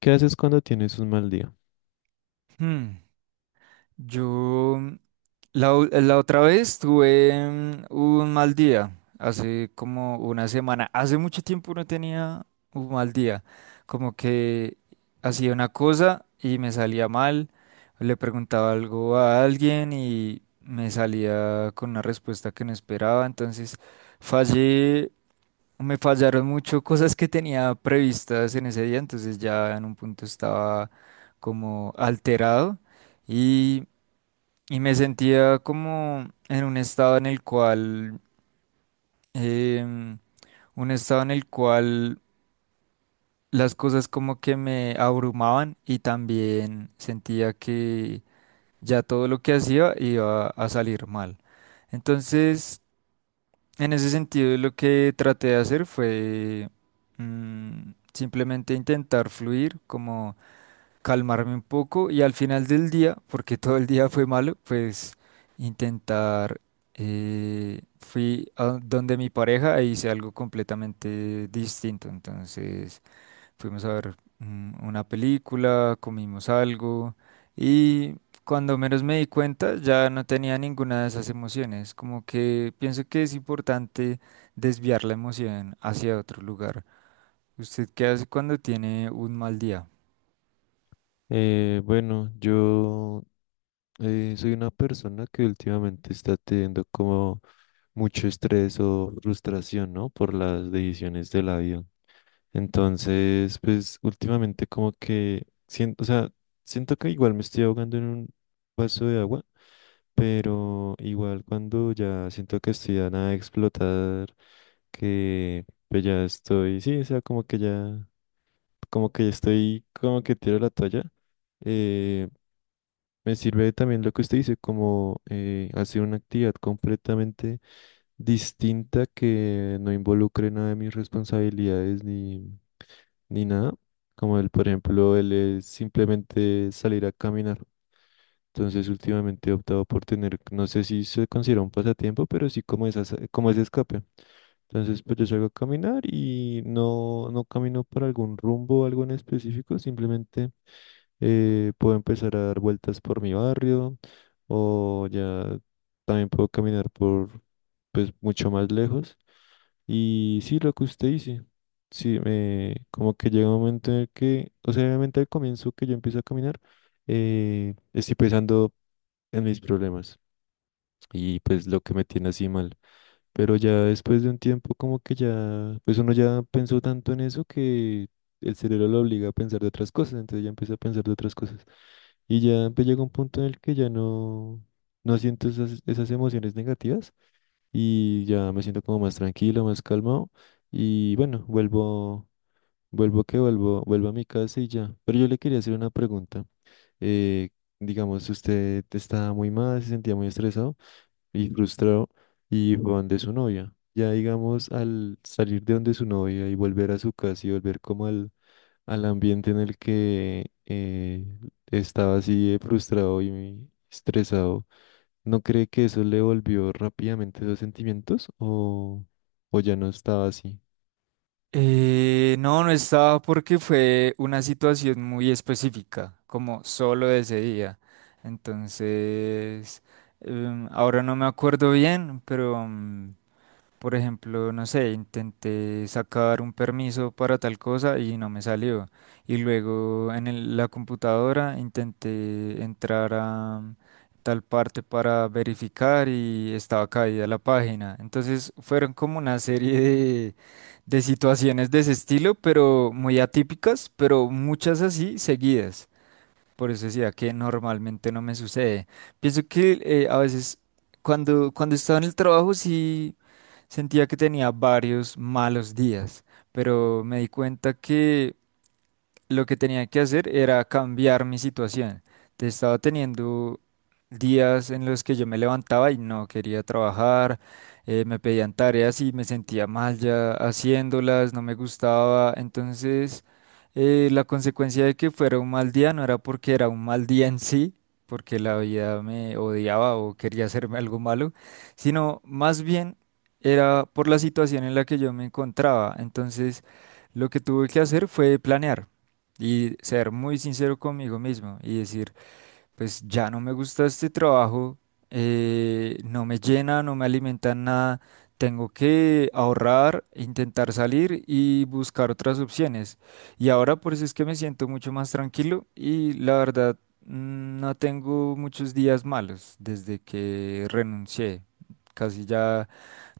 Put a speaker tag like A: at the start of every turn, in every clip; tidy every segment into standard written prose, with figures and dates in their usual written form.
A: ¿Qué haces cuando tienes un mal día?
B: Hmm, Yo la otra vez tuve un mal día, hace como una semana. Hace mucho tiempo no tenía un mal día. Como que hacía una cosa y me salía mal. Le preguntaba algo a alguien y me salía con una respuesta que no esperaba. Entonces fallé, me fallaron mucho cosas que tenía previstas en ese día. Entonces ya en un punto estaba como alterado. Y me sentía como en un estado en el cual, em, un estado en el cual las cosas como que me abrumaban y también sentía que ya todo lo que hacía iba a salir mal. Entonces, en ese sentido, lo que traté de hacer fue simplemente intentar fluir, como calmarme un poco y al final del día, porque todo el día fue malo, pues intentar, fui a donde mi pareja e hice algo completamente distinto. Entonces fuimos a ver una película, comimos algo y cuando menos me di cuenta ya no tenía ninguna de esas emociones. Como que pienso que es importante desviar la emoción hacia otro lugar. ¿Usted qué hace cuando tiene un mal día?
A: Bueno, yo soy una persona que últimamente está teniendo como mucho estrés o frustración, ¿no? Por las decisiones de la vida. Entonces, pues últimamente como que siento, o sea, siento que igual me estoy ahogando en un vaso de agua, pero igual cuando ya siento que estoy a nada de explotar, que pues ya estoy, sí, o sea, como que ya como que estoy, como que tiro la toalla. eh, Me sirve también lo que usted dice, como hacer una actividad completamente distinta que no involucre nada de mis responsabilidades ni nada. Como el, por ejemplo, el es simplemente salir a caminar. Entonces, últimamente he optado por tener, no sé si se considera un pasatiempo, pero sí como esa, como ese escape. Entonces, pues yo salgo a caminar y no camino para algún rumbo o algo en específico, simplemente puedo empezar a dar vueltas por mi barrio o ya también puedo caminar por pues mucho más lejos. Y sí, lo que usted dice, sí, me, como que llega un momento en el que, o sea, obviamente al comienzo que yo empiezo a caminar, estoy pensando en mis problemas y pues lo que me tiene así mal. Pero ya después de un tiempo como que ya, pues uno ya pensó tanto en eso que el cerebro lo obliga a pensar de otras cosas, entonces ya empieza a pensar de otras cosas. Y ya pues llega un punto en el que ya no, no siento esas emociones negativas y ya me siento como más tranquilo, más calmado y bueno, vuelvo a mi casa y ya. Pero yo le quería hacer una pregunta. Eh, digamos, usted estaba muy mal, se sentía muy estresado y frustrado y fue donde su novia. Ya digamos, al salir de donde su novia y volver a su casa y volver como al ambiente en el que estaba así de frustrado y estresado, ¿no cree que eso le volvió rápidamente esos sentimientos o ya no estaba así?
B: No, no estaba porque fue una situación muy específica, como solo de ese día. Entonces, ahora no me acuerdo bien, pero, por ejemplo, no sé, intenté sacar un permiso para tal cosa y no me salió. Y luego en la computadora intenté entrar a tal parte para verificar y estaba caída la página. Entonces fueron como una serie de situaciones de ese estilo, pero muy atípicas, pero muchas así seguidas. Por eso decía que normalmente no me sucede. Pienso que a veces cuando estaba en el trabajo sí sentía que tenía varios malos días, pero me di cuenta que lo que tenía que hacer era cambiar mi situación. Te estaba teniendo días en los que yo me levantaba y no quería trabajar, me pedían tareas y me sentía mal ya haciéndolas, no me gustaba. Entonces, la consecuencia de que fuera un mal día no era porque era un mal día en sí, porque la vida me odiaba o quería hacerme algo malo, sino más bien era por la situación en la que yo me encontraba. Entonces, lo que tuve que hacer fue planear. Y ser muy sincero conmigo mismo y decir, pues ya no me gusta este trabajo, no me llena, no me alimenta en nada, tengo que ahorrar, intentar salir y buscar otras opciones. Y ahora por eso es que me siento mucho más tranquilo y la verdad no tengo muchos días malos desde que renuncié. Casi ya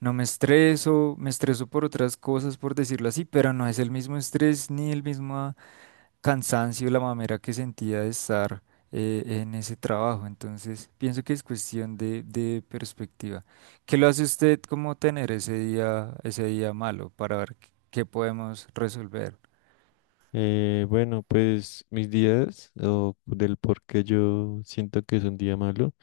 B: no me estreso, me estreso por otras cosas, por decirlo así, pero no es el mismo estrés ni el mismo cansancio, la mamera que sentía de estar en ese trabajo. Entonces, pienso que es cuestión de perspectiva. ¿Qué lo hace usted como tener ese día malo para ver qué podemos resolver?
A: Bueno, pues mis días o del por qué yo siento que es un día malo.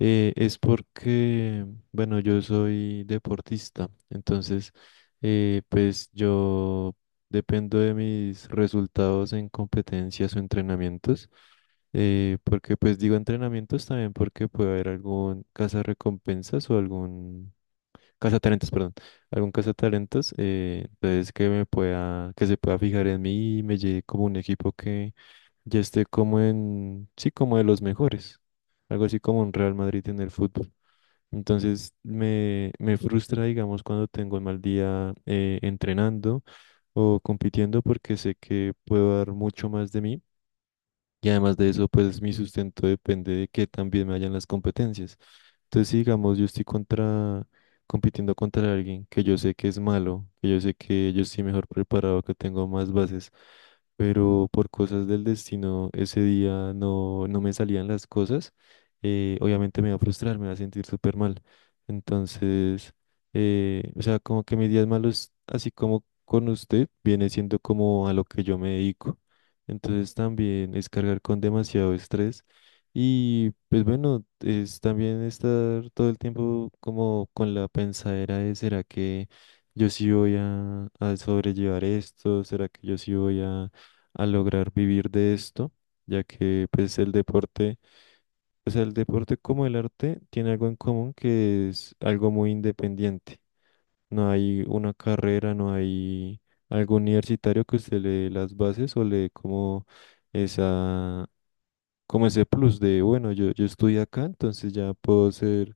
A: Es porque, bueno, yo soy deportista, entonces, pues yo dependo de mis resultados en competencias o entrenamientos, porque pues digo entrenamientos también porque puede haber algún cazarrecompensas o algún Cazatalentos, perdón. Algún cazatalentos, entonces que me pueda, que se pueda fijar en mí y me lleve como un equipo que ya esté como en, sí, como de los mejores. Algo así como un Real Madrid en el fútbol. Entonces me frustra, digamos, cuando tengo un mal día entrenando o compitiendo porque sé que puedo dar mucho más de mí y además de eso, pues mi sustento depende de que también me hayan las competencias. Entonces, si digamos, yo estoy contra, compitiendo contra alguien que yo sé que es malo, que yo sé que yo estoy mejor preparado, que tengo más bases, pero por cosas del destino, ese día no, no me salían las cosas, obviamente me va a frustrar, me va a sentir súper mal. Entonces, o sea, como que mis días malos, así como con usted, viene siendo como a lo que yo me dedico. Entonces también es cargar con demasiado estrés y pues bueno, es también estar todo el tiempo como con la pensadera de ¿será que yo sí voy a sobrellevar esto? ¿Será que yo sí voy a lograr vivir de esto? Ya que pues el deporte, o sea, el deporte como el arte tiene algo en común que es algo muy independiente. No hay una carrera, no hay algo universitario que usted le dé las bases o le dé como esa, como ese plus de, bueno, yo estudié acá, entonces ya puedo ser,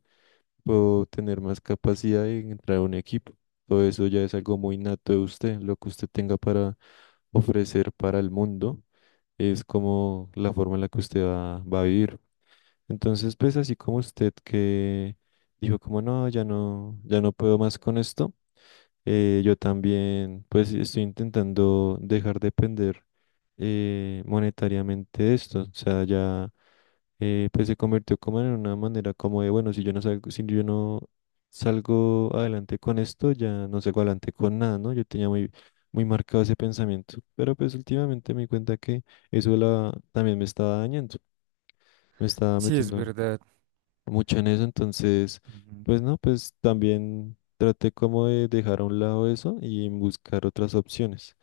A: puedo tener más capacidad de entrar a un equipo. Todo eso ya es algo muy nato de usted, lo que usted tenga para ofrecer para el mundo es como la forma en la que usted va, va a vivir. Entonces, pues así como usted que dijo como no, ya no, ya no puedo más con esto. Yo también, pues estoy intentando dejar de depender monetariamente de esto. O sea, ya pues se convirtió como en una manera como de, bueno, si yo no salgo, si yo no salgo adelante con esto, ya no salgo adelante con nada, ¿no? Yo tenía muy, muy marcado ese pensamiento. Pero pues últimamente me di cuenta que eso la, también me estaba dañando, me estaba
B: Sí, es
A: metiendo
B: verdad.
A: mucho en eso, entonces,
B: Ujú.
A: pues no, pues también traté como de dejar a un lado eso y buscar otras opciones.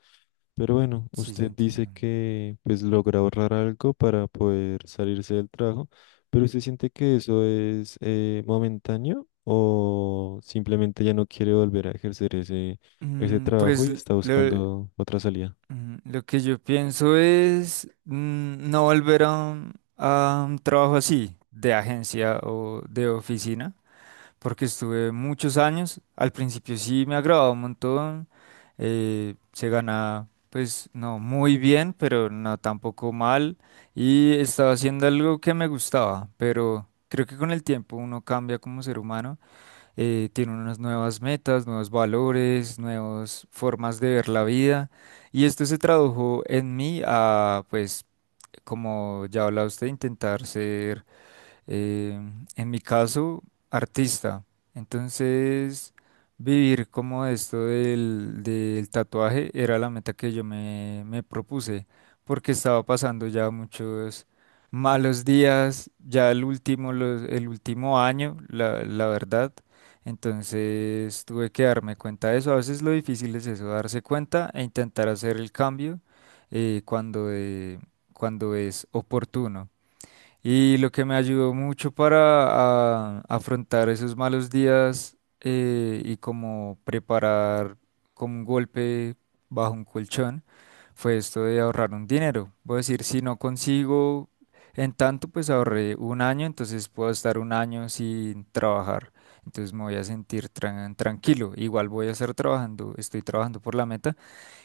A: Pero bueno,
B: Sí, sí,
A: usted dice
B: entiendo.
A: que pues logra ahorrar algo para poder salirse del trabajo, pero ¿usted siente que eso es momentáneo o simplemente ya no quiere volver a ejercer ese, ese trabajo
B: Pues
A: y está
B: lo,
A: buscando otra salida?
B: lo que yo pienso es no volver a un, trabajo así, de agencia o de oficina porque estuve muchos años. Al principio sí me agradaba un montón. Se ganaba, pues no muy bien, pero no tampoco mal. Y estaba haciendo algo que me gustaba, pero creo que con el tiempo uno cambia como ser humano. Tiene unas nuevas metas, nuevos valores, nuevas formas de ver la vida. Y esto se tradujo en mí a, pues, como ya hablaba usted, intentar ser eh, en mi caso, artista. Entonces, vivir como esto del tatuaje era la meta que yo me, me propuse, porque estaba pasando ya muchos malos días, ya el último, el último año, la verdad. Entonces, tuve que darme cuenta de eso. A veces lo difícil es eso, darse cuenta e intentar hacer el cambio eh, cuando, eh, cuando es oportuno. Y lo que me ayudó mucho para afrontar esos malos días y como preparar como un golpe bajo un colchón fue esto de ahorrar un dinero. Voy a decir, si no consigo en tanto, pues ahorré un año, entonces puedo estar un año sin trabajar. Entonces me voy a sentir tranquilo. Igual voy a estar trabajando, estoy trabajando por la meta,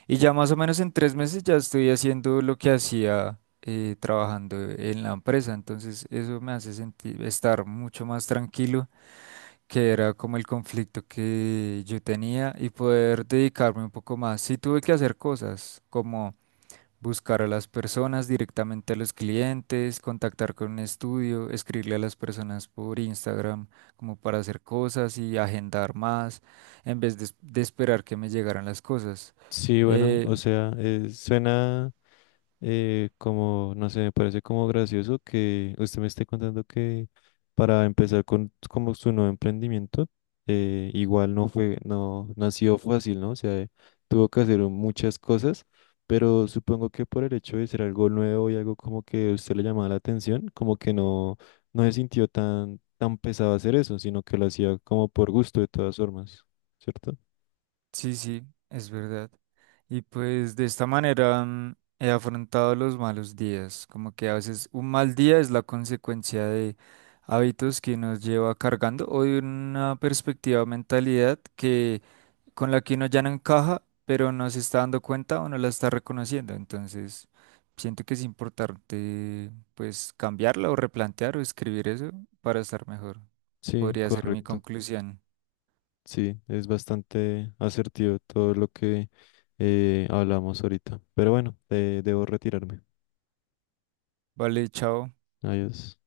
B: y ya más o menos en 3 meses ya estoy haciendo lo que hacía trabajando en la empresa. Entonces eso me hace sentir estar mucho más tranquilo, que era como el conflicto que yo tenía y poder dedicarme un poco más. Sí tuve que hacer cosas como buscar a las personas directamente a los clientes, contactar con un estudio, escribirle a las personas por Instagram como para hacer cosas y agendar más en vez de esperar que me llegaran las cosas.
A: Sí, bueno,
B: Eh,
A: o sea, suena... como, no sé, me parece como gracioso que usted me esté contando que para empezar con como su nuevo emprendimiento, igual no fue, no, no ha sido fácil, ¿no? O sea, tuvo que hacer muchas cosas, pero supongo que por el hecho de ser algo nuevo y algo como que a usted le llamaba la atención, como que no, no se sintió tan, tan pesado hacer eso, sino que lo hacía como por gusto de todas formas, ¿cierto?
B: Sí, sí, es verdad. Y pues de esta manera he afrontado los malos días, como que a veces un mal día es la consecuencia de hábitos que nos lleva cargando o de una perspectiva, mentalidad que con la que uno ya no encaja, pero no se está dando cuenta o no la está reconociendo. Entonces, siento que es importante pues cambiarla o replantear o escribir eso para estar mejor.
A: Sí,
B: Podría ser mi
A: correcto.
B: conclusión.
A: Sí, es bastante asertivo todo lo que hablamos ahorita. Pero bueno, debo retirarme.
B: Vale, chao.
A: Adiós.